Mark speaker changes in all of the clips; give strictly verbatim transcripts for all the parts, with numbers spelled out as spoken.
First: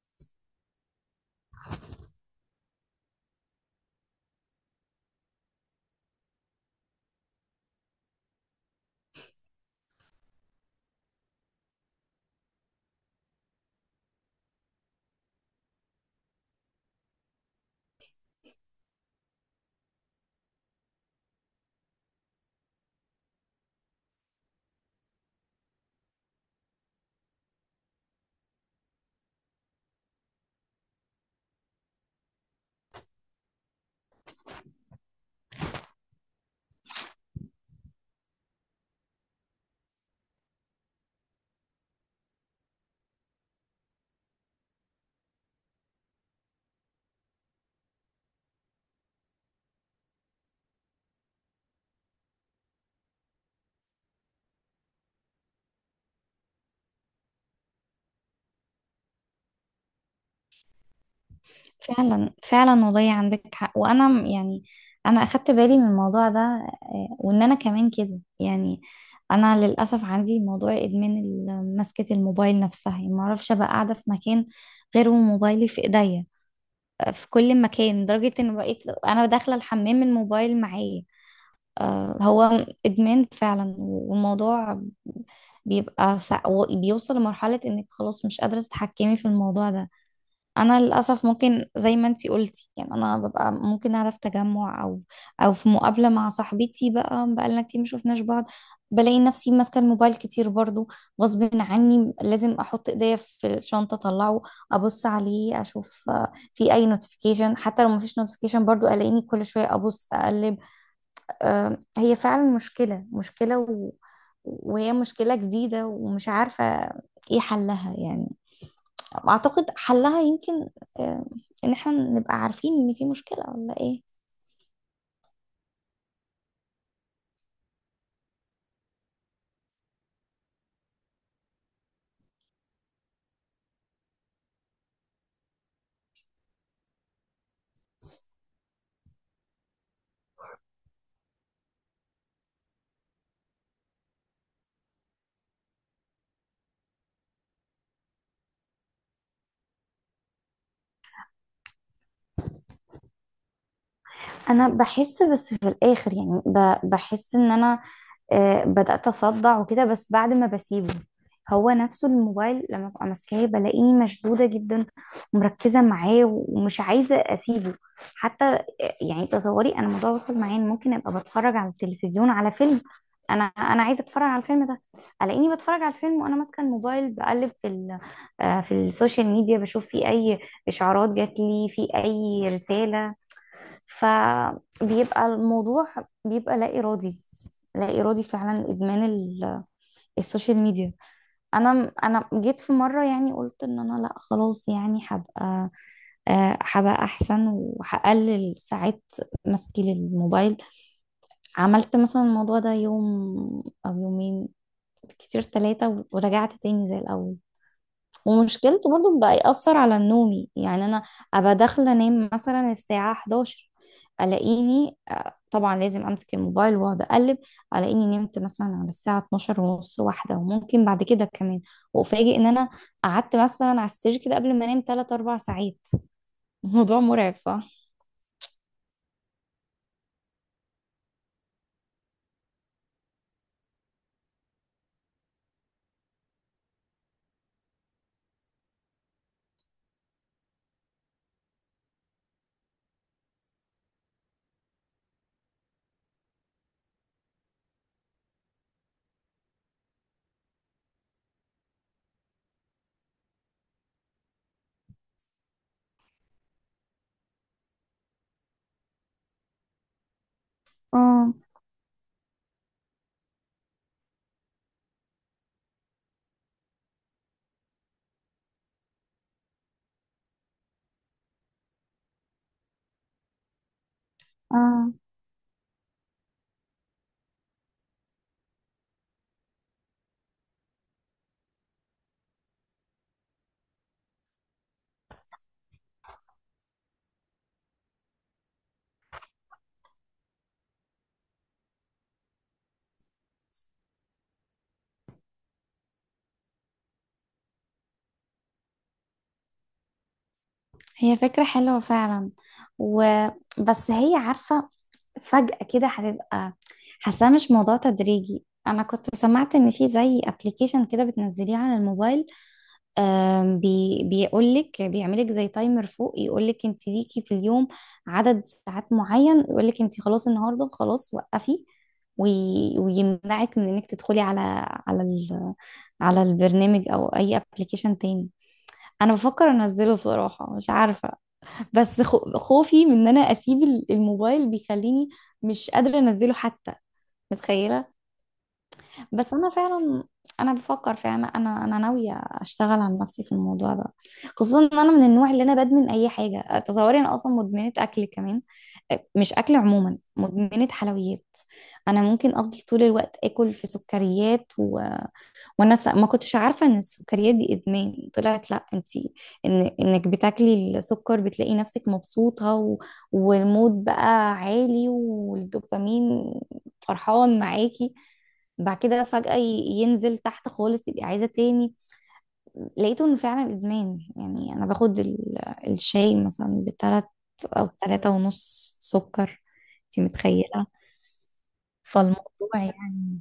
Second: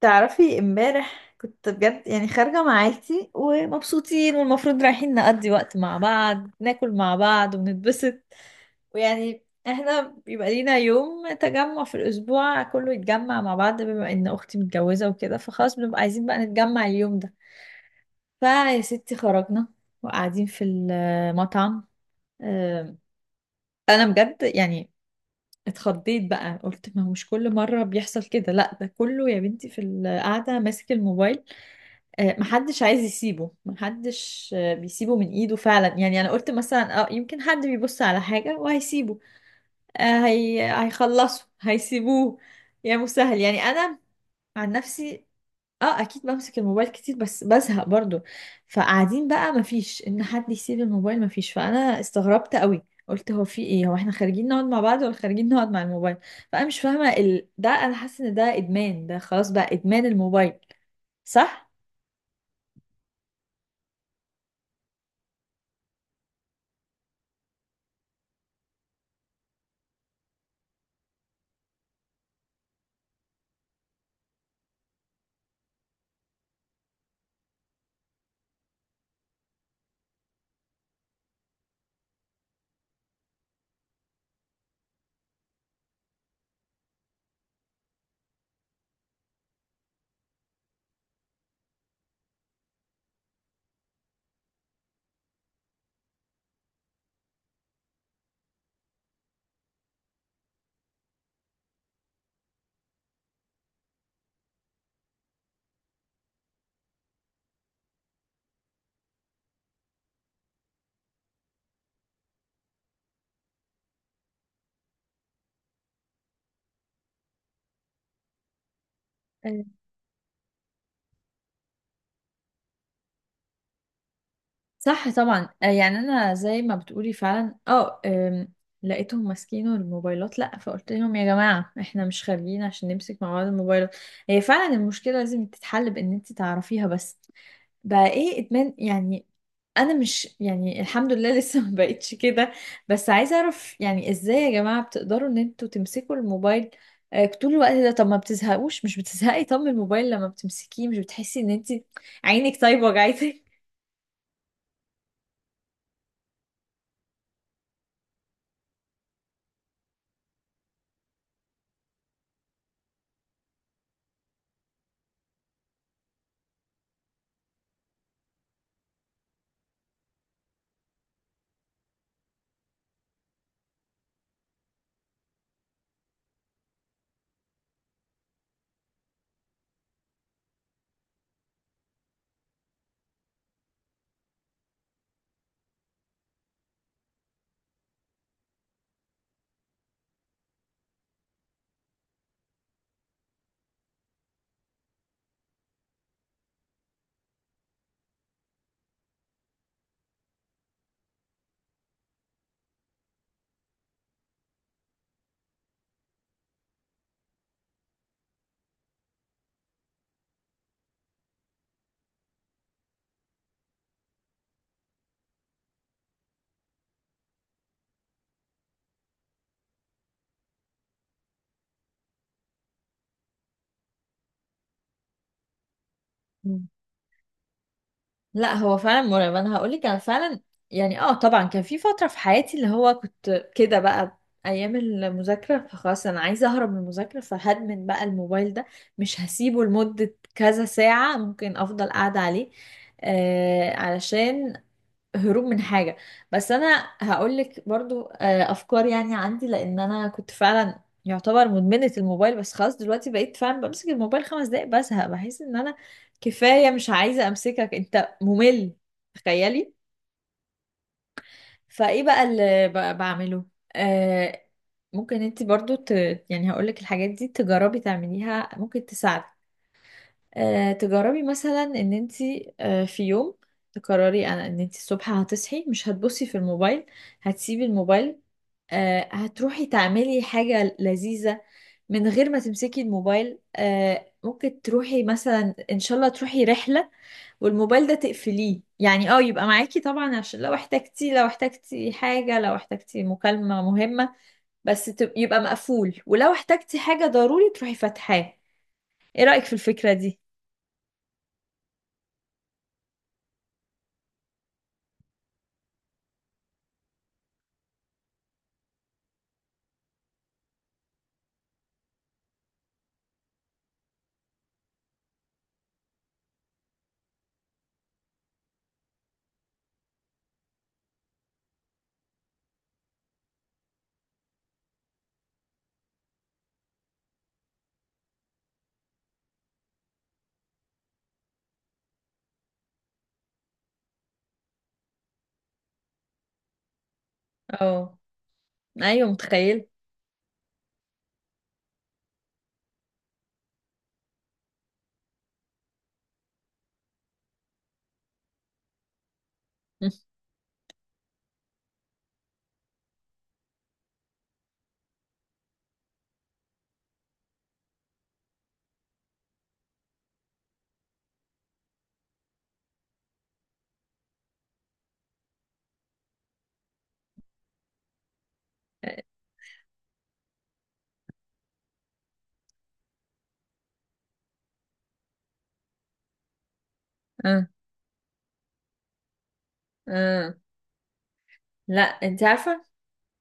Speaker 1: تعرفي امبارح كنت بجد، يعني خارجة مع عيلتي ومبسوطين، والمفروض رايحين نقضي وقت مع بعض، ناكل مع بعض ونتبسط. ويعني احنا بيبقى لينا يوم تجمع في الأسبوع كله يتجمع مع بعض، بما إن أختي متجوزة وكده، فخلاص بنبقى عايزين بقى نتجمع اليوم ده. فيا ستي، خرجنا وقاعدين في المطعم. أم، أنا بجد يعني اتخضيت بقى، قلت ما هو مش كل مرة بيحصل كده، لا ده كله يا بنتي في القعدة ماسك الموبايل. آه، محدش عايز يسيبه، محدش آه، بيسيبه من ايده فعلا. يعني انا قلت مثلا اه يمكن حد بيبص على حاجة وهيسيبه. آه، هي... هيخلصه هيسيبوه. يا مسهل. يعني انا عن نفسي اه اكيد بمسك الموبايل كتير، بس بزهق برضو. فقاعدين بقى مفيش ان حد يسيب الموبايل، مفيش. فانا استغربت قوي، قلت هو في ايه؟ هو احنا خارجين نقعد مع بعض ولا خارجين نقعد مع الموبايل؟ فانا مش فاهمة ال... ده انا حاسة ان ده ادمان، ده خلاص بقى ادمان الموبايل. صح.
Speaker 2: فعلا فعلا والله عندك حق. وانا م- يعني انا اخدت بالي من الموضوع ده. آه، وان انا كمان كده يعني انا للاسف عندي موضوع ادمان ال- مسكة الموبايل نفسها، يعني ما اعرفش ابقى قاعده في مكان غير وموبايلي في ايديا في كل مكان، لدرجة ان بقيت انا داخلة الحمام الموبايل معايا. آه، هو ادمان فعلا. والموضوع بيبقى سا... بيوصل لمرحلة انك خلاص مش قادرة تتحكمي في الموضوع ده. انا للاسف ممكن زي ما انتي قلتي، يعني انا ببقى ممكن اعرف تجمع او او في مقابله مع صاحبتي بقى بقالنا كتير ما شفناش بعض، بلاقي نفسي ماسكه الموبايل كتير برضو غصب عني. لازم احط ايديا في الشنطه، اطلعه ابص عليه اشوف آه، في اي نوتيفيكيشن. حتى لو ما فيش نوتيفيكيشن برضو الاقيني كل شويه ابص اقلب. آه، هي فعلا مشكله مشكله و... وهي مشكله جديده ومش عارفه ايه حلها. يعني اعتقد حلها يمكن آه، ان احنا نبقى عارفين ان في مشكلة ولا ايه.
Speaker 1: صح طبعا آه، يعني انا زي ما بتقولي فعلا اه آم، لقيتهم ماسكينه الموبايلات، لا فقلت لهم يا جماعه احنا مش خارجين عشان نمسك مع بعض الموبايلات. هي فعلا المشكله لازم تتحل بان انت تعرفيها، بس بقى ايه ادمان يعني. انا مش يعني الحمد لله لسه ما بقتش كده. بس عايزه اعرف يعني ازاي يا جماعه بتقدروا ان انتوا تمسكوا الموبايل آه، طول الوقت ده؟ طب ما بتزهقوش؟ مش بتزهقي طب من الموبايل؟ لما بتمسكيه مش بتحسي ان انت عينك طيب وجعتك؟
Speaker 2: انا بحس، بس في الاخر يعني ب- بحس ان انا آه، بدأت أصدع وكده، بس بعد ما بسيبه. هو نفسه الموبايل لما ببقى ماسكاه بلاقيني مشدودة جدا ومركزة معاه ومش عايزة أسيبه حتى. آه، يعني تصوري، أنا الموضوع وصل معايا إن ممكن أبقى بتفرج على التلفزيون على فيلم، أنا أنا عايزة أتفرج على الفيلم ده، ألاقيني بتفرج على الفيلم وأنا ماسكة الموبايل بقلب في ال آه، في السوشيال ميديا، بشوف في أي إشعارات جات لي، في أي رسالة. فبيبقى الموضوع بيبقى لا إرادي، لا إرادي فعلا. إدمان ال- السوشيال ميديا. أنا أنا جيت في مرة، يعني قلت إن أنا لا خلاص، يعني هبقى آه، هبقى أحسن وهقلل ساعات مسكي للموبايل. عملت مثلا الموضوع ده يوم أو يومين، كتير ثلاثة، ورجعت تاني زي الأول. ومشكلته برضو بقى يأثر على نومي، يعني أنا أبقى داخلة أنام مثلا الساعة الحادية عشرة، ألاقيني آه، طبعا لازم أمسك الموبايل وأقعد أقلب، ألاقيني نمت مثلا على الساعة اتناشر ونص واحدة، وممكن بعد كده كمان، وأفاجئ إن أنا قعدت مثلا على السرير كده قبل ما أنام ثلاثة اربعة ساعات. الموضوع مرعب، صح؟
Speaker 1: لا هو فعلا مرعب. انا هقول لك انا فعلا يعني اه طبعا كان في فتره في حياتي اللي هو كنت كده بقى، ايام المذاكره، فخلاص انا عايزه اهرب من المذاكره، فهدمن بقى الموبايل ده، مش هسيبه لمده كذا ساعه، ممكن افضل قاعده عليه. آه علشان هروب من حاجة. بس أنا هقولك برضو آه، أفكار يعني عندي، لأن أنا كنت فعلا يعتبر مدمنة الموبايل، بس خلاص دلوقتي بقيت فعلا بمسك الموبايل خمس دقايق بزهق، بحس إن أنا كفاية، مش عايزة أمسكك، أنت ممل. تخيلي.
Speaker 2: اه
Speaker 1: فإيه بقى اللي ب- بعمله؟ آه ممكن انت برضو ت... يعني هقولك الحاجات دي تجربي تعمليها، ممكن تساعدك. آه، تجربي مثلا ان انت آه، في يوم تقرري انا ان انت
Speaker 2: اه.
Speaker 1: الصبح هتصحي مش هتبصي في الموبايل، هتسيبي الموبايل. آه، هتروحي تعملي حاجة لذيذة من غير ما تمسكي الموبايل. آه، ممكن تروحي مثلا ان شاء الله تروحي رحلة، والموبايل ده تقفليه، يعني اه يبقى معاكي طبعا، عشان لو احتجتي، لو احتجتي حاجة، لو احتجتي مكالمة مهمة، بس تب- يبقى مقفول، ولو احتجتي حاجة ضروري تروحي فاتحاه. ايه رأيك في الفكرة دي؟
Speaker 2: هي فكرة حلوة فعلا، وبس هي عارفة فجأة كده هتبقى حاساه، مش موضوع تدريجي. انا كنت سمعت ان في زي ابلكيشن كده بتنزليه على الموبايل، آم، بي بيقول لك، بيعملك زي تايمر فوق يقول لك انت ليكي في اليوم عدد ساعات معين، يقول لك انت خلاص النهارده خلاص وقفي، وي- ويمنعك من انك تدخلي على على ال على البرنامج او اي ابلكيشن تاني. انا بفكر انزله بصراحة، مش عارفة، بس خو- خوفي من ان انا اسيب ال- الموبايل بيخليني مش قادره انزله حتى، متخيله.
Speaker 1: اه ايوه،
Speaker 2: بس انا
Speaker 1: متخيل.
Speaker 2: فعلا انا بفكر فعلا، انا انا ناويه اشتغل على نفسي في الموضوع ده، خصوصا ان انا من النوع اللي انا بدمن اي حاجه. تصوري، انا اصلا مدمنه اكل كمان. مش اكل عموما، مدمنه حلويات. انا ممكن افضل طول الوقت اكل في سكريات و... وانا س- ما كنتش عارفه ان السكريات دي ادمان. طلعت لا انتي، ان انك بتاكلي السكر بتلاقي نفسك مبسوطه و... والمود بقى عالي والدوبامين فرحان معاكي، بعد كده فجأة ي- ينزل تحت خالص، تبقي عايزة تاني. لقيته انه فعلا ادمان. يعني انا باخد ال- الشاي مثلا بتلات
Speaker 1: اه.
Speaker 2: او تلاتة ونص سكر، انتي
Speaker 1: اه
Speaker 2: متخيلة؟
Speaker 1: لا انت
Speaker 2: فالموضوع
Speaker 1: عارفه،
Speaker 2: يعني.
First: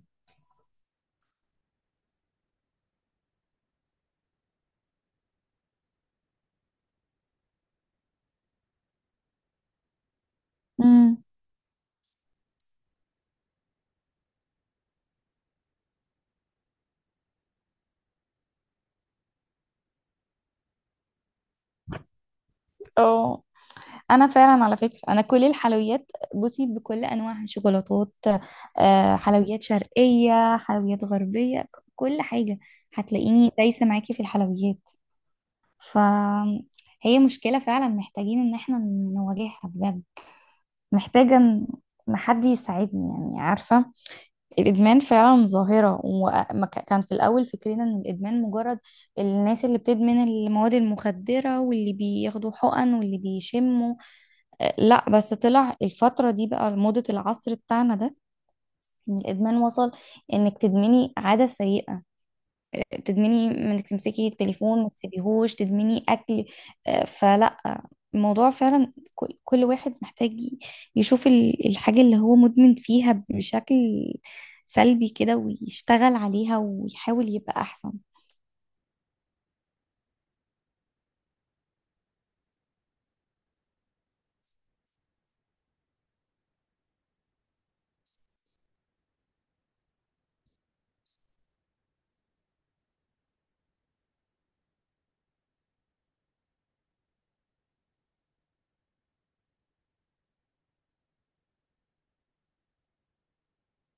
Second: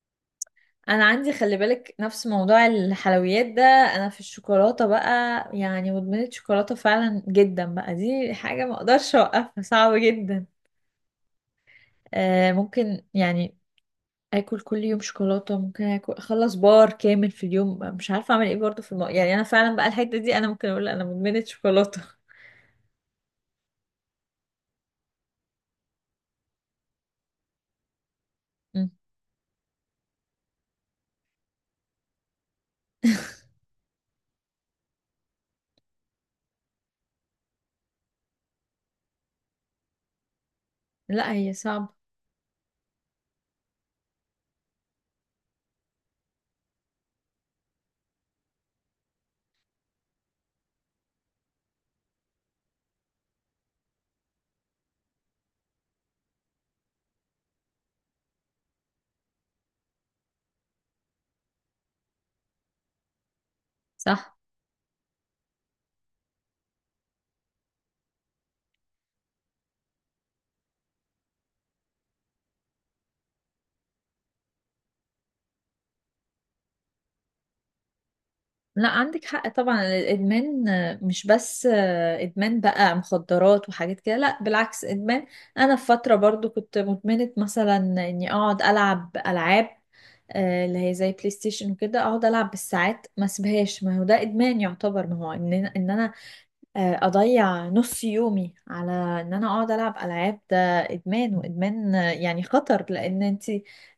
Speaker 1: انا عندي، خلي بالك، نفس موضوع الحلويات ده، انا في الشوكولاته بقى، يعني مدمنه شوكولاته فعلا جدا بقى. دي حاجه ما اقدرش اوقفها، صعبه جدا.
Speaker 2: مم.
Speaker 1: آه ممكن يعني اكل كل يوم شوكولاته، ممكن اكل اخلص بار كامل في اليوم، مش عارفه اعمل ايه برضو في الم... يعني انا فعلا بقى الحته دي انا ممكن اقول انا مدمنه شوكولاته.
Speaker 2: اه. انا فعلا على فكره انا كل الحلويات، بصي، بكل انواعها، شوكولاتات
Speaker 1: م.
Speaker 2: آه، حلويات شرقيه، حلويات غربيه، ك- كل حاجه هتلاقيني دايسه معاكي في الحلويات. فهي مشكله فعلا، محتاجين ان احنا نواجهها بجد.
Speaker 1: لا
Speaker 2: محتاجه
Speaker 1: هي
Speaker 2: إن
Speaker 1: صعبه.
Speaker 2: حد يساعدني، يعني عارفه الادمان فعلا ظاهره. وكان في الاول فكرنا ان الادمان مجرد الناس اللي بتدمن المواد المخدره واللي بياخدوا حقن واللي بيشموا، لا بس طلع الفترة دي بقى موضة العصر بتاعنا ده، إن الإدمان وصل إنك تدمني عادة سيئة، تدمني إنك تمسكي
Speaker 1: صح.
Speaker 2: التليفون ما تسيبيهوش، تدمني أكل. آه، فلا، الموضوع فعلا، كل كل واحد محتاج يشوف ال- الحاجة اللي هو مدمن فيها بشكل سلبي كده، ويشتغل عليها ويحاول يبقى أحسن.
Speaker 1: لا عندك حق طبعا، الادمان مش بس ادمان بقى مخدرات وحاجات كده، لا بالعكس ادمان. انا في فتره برضو كنت مدمنه مثلا اني اقعد العب العاب آه، اللي هي زي بلاي ستيشن وكده اقعد العب بالساعات ما اسيبهاش. ما هو ده ادمان يعتبر، ما هو ان انا إن أنا، آه، اضيع نص يومي على ان انا اقعد العب العاب، ده ادمان. وادمان آه، يعني خطر، لان انت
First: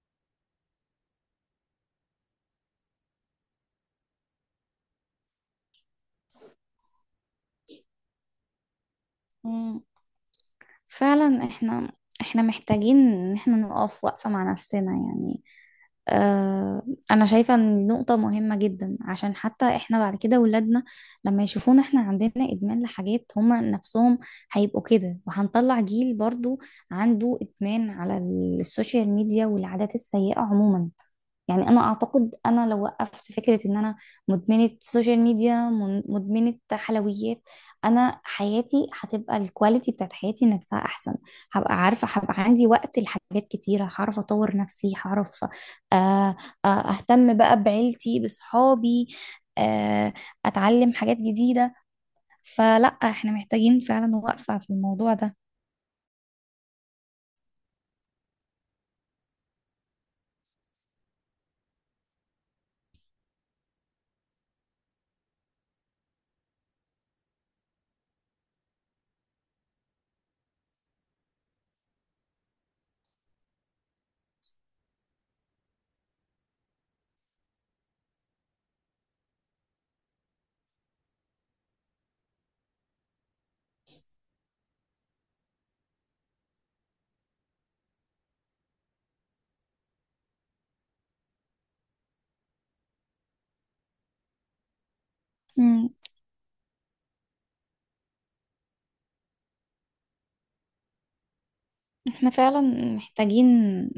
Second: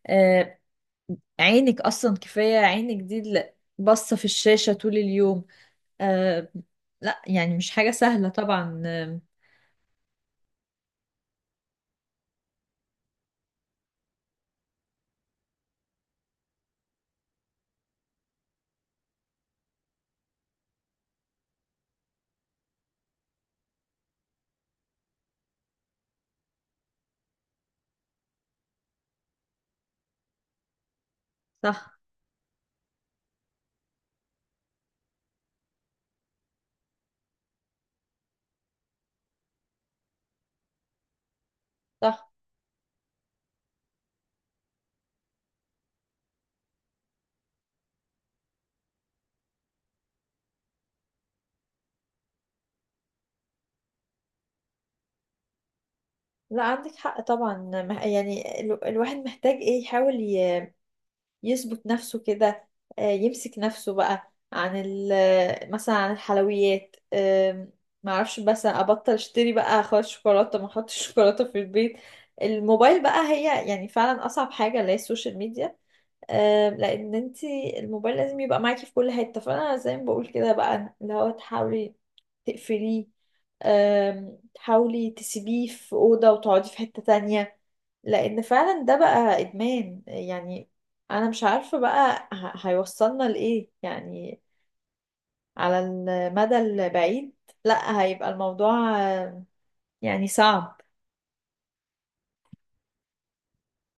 Speaker 1: آه، عينك اصلا كفايه، عينك دي اللي باصه في الشاشه طول اليوم آه لا يعني مش حاجة سهلة طبعا آه،
Speaker 2: مم. فعلا، إحنا إحنا محتاجين إن إحنا نقف وقفة مع نفسنا، يعني آه، انا شايفة ان دي نقطة مهمة جدا، عشان حتى احنا بعد كده ولادنا لما يشوفونا احنا عندنا ادمان لحاجات، هما نفسهم هيبقوا كده، وهنطلع جيل برضو عنده ادمان على السوشيال ميديا والعادات السيئة عموما. يعني انا
Speaker 1: صح.
Speaker 2: اعتقد انا لو وقفت فكرة ان انا مدمنة سوشيال ميديا، من- مدمنة حلويات، انا حياتي هتبقى الكواليتي بتاعت حياتي نفسها احسن. هبقى عارفة،
Speaker 1: صح.
Speaker 2: هبقى عندي وقت لحاجات كتيرة، هعرف اطور نفسي، هعرف آه، آه، اهتم بقى بعيلتي، بصحابي، آه، اتعلم حاجات جديدة. فلا، احنا محتاجين فعلا وقفة في الموضوع ده.
Speaker 1: لا عندك حق طبعا. مه- يعني ال- الواحد محتاج ايه؟ يحاول ي- يظبط نفسه كده. آه، يمسك نفسه بقى عن ال- مثلا عن الحلويات. آم، معرفش، بس ابطل اشتري بقى خالص شوكولاتة، ما احطش شوكولاتة في البيت. الموبايل بقى، هي يعني فعلا اصعب حاجة، اللي هي السوشيال ميديا. آه، لان انت الموبايل لازم يبقى معاكي في كل حته. فانا زي ما بقول كده بقى، اللي هو تحاولي تقفليه. آم، تحاولي تسيبيه في اوضه وتقعدي في حته تانية. لان فعلا ده بقى ادمان. يعني انا مش عارفه بقى ه- هيوصلنا لايه يعني على
Speaker 2: مم.
Speaker 1: المدى البعيد. لا هيبقى الموضوع آه، يعني صعب.
Speaker 2: احنا فعلا محتاجين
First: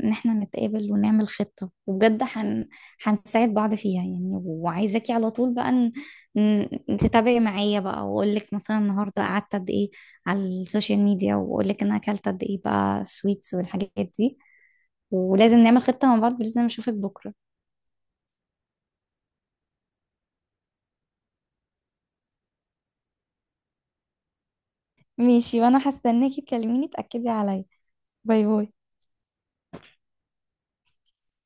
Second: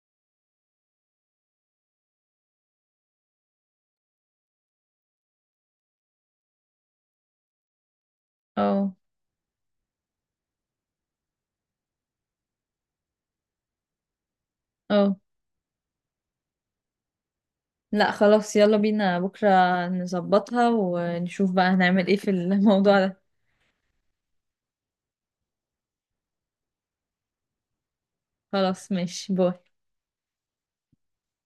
Speaker 2: ان احنا نتقابل ونعمل خطة، وبجد هن... هنساعد بعض فيها، يعني. وعايزاكي على طول بقى ن... ن- تتابعي معايا بقى، واقول لك مثلا
Speaker 1: اه.
Speaker 2: النهارده قعدت قد ايه على السوشيال ميديا، واقول لك انا اكلت قد ايه بقى سويتس والحاجات دي.
Speaker 1: اه
Speaker 2: ولازم نعمل خطة مع بعض، لازم اشوفك بكرة.
Speaker 1: لا خلاص، يلا بينا بكرة نظبطها ونشوف بقى هنعمل ايه في الموضوع ده.
Speaker 2: ماشي، وانا هستناكي تكلميني تأكدي عليا. باي باي.
Speaker 1: خلاص، ماشي، باي.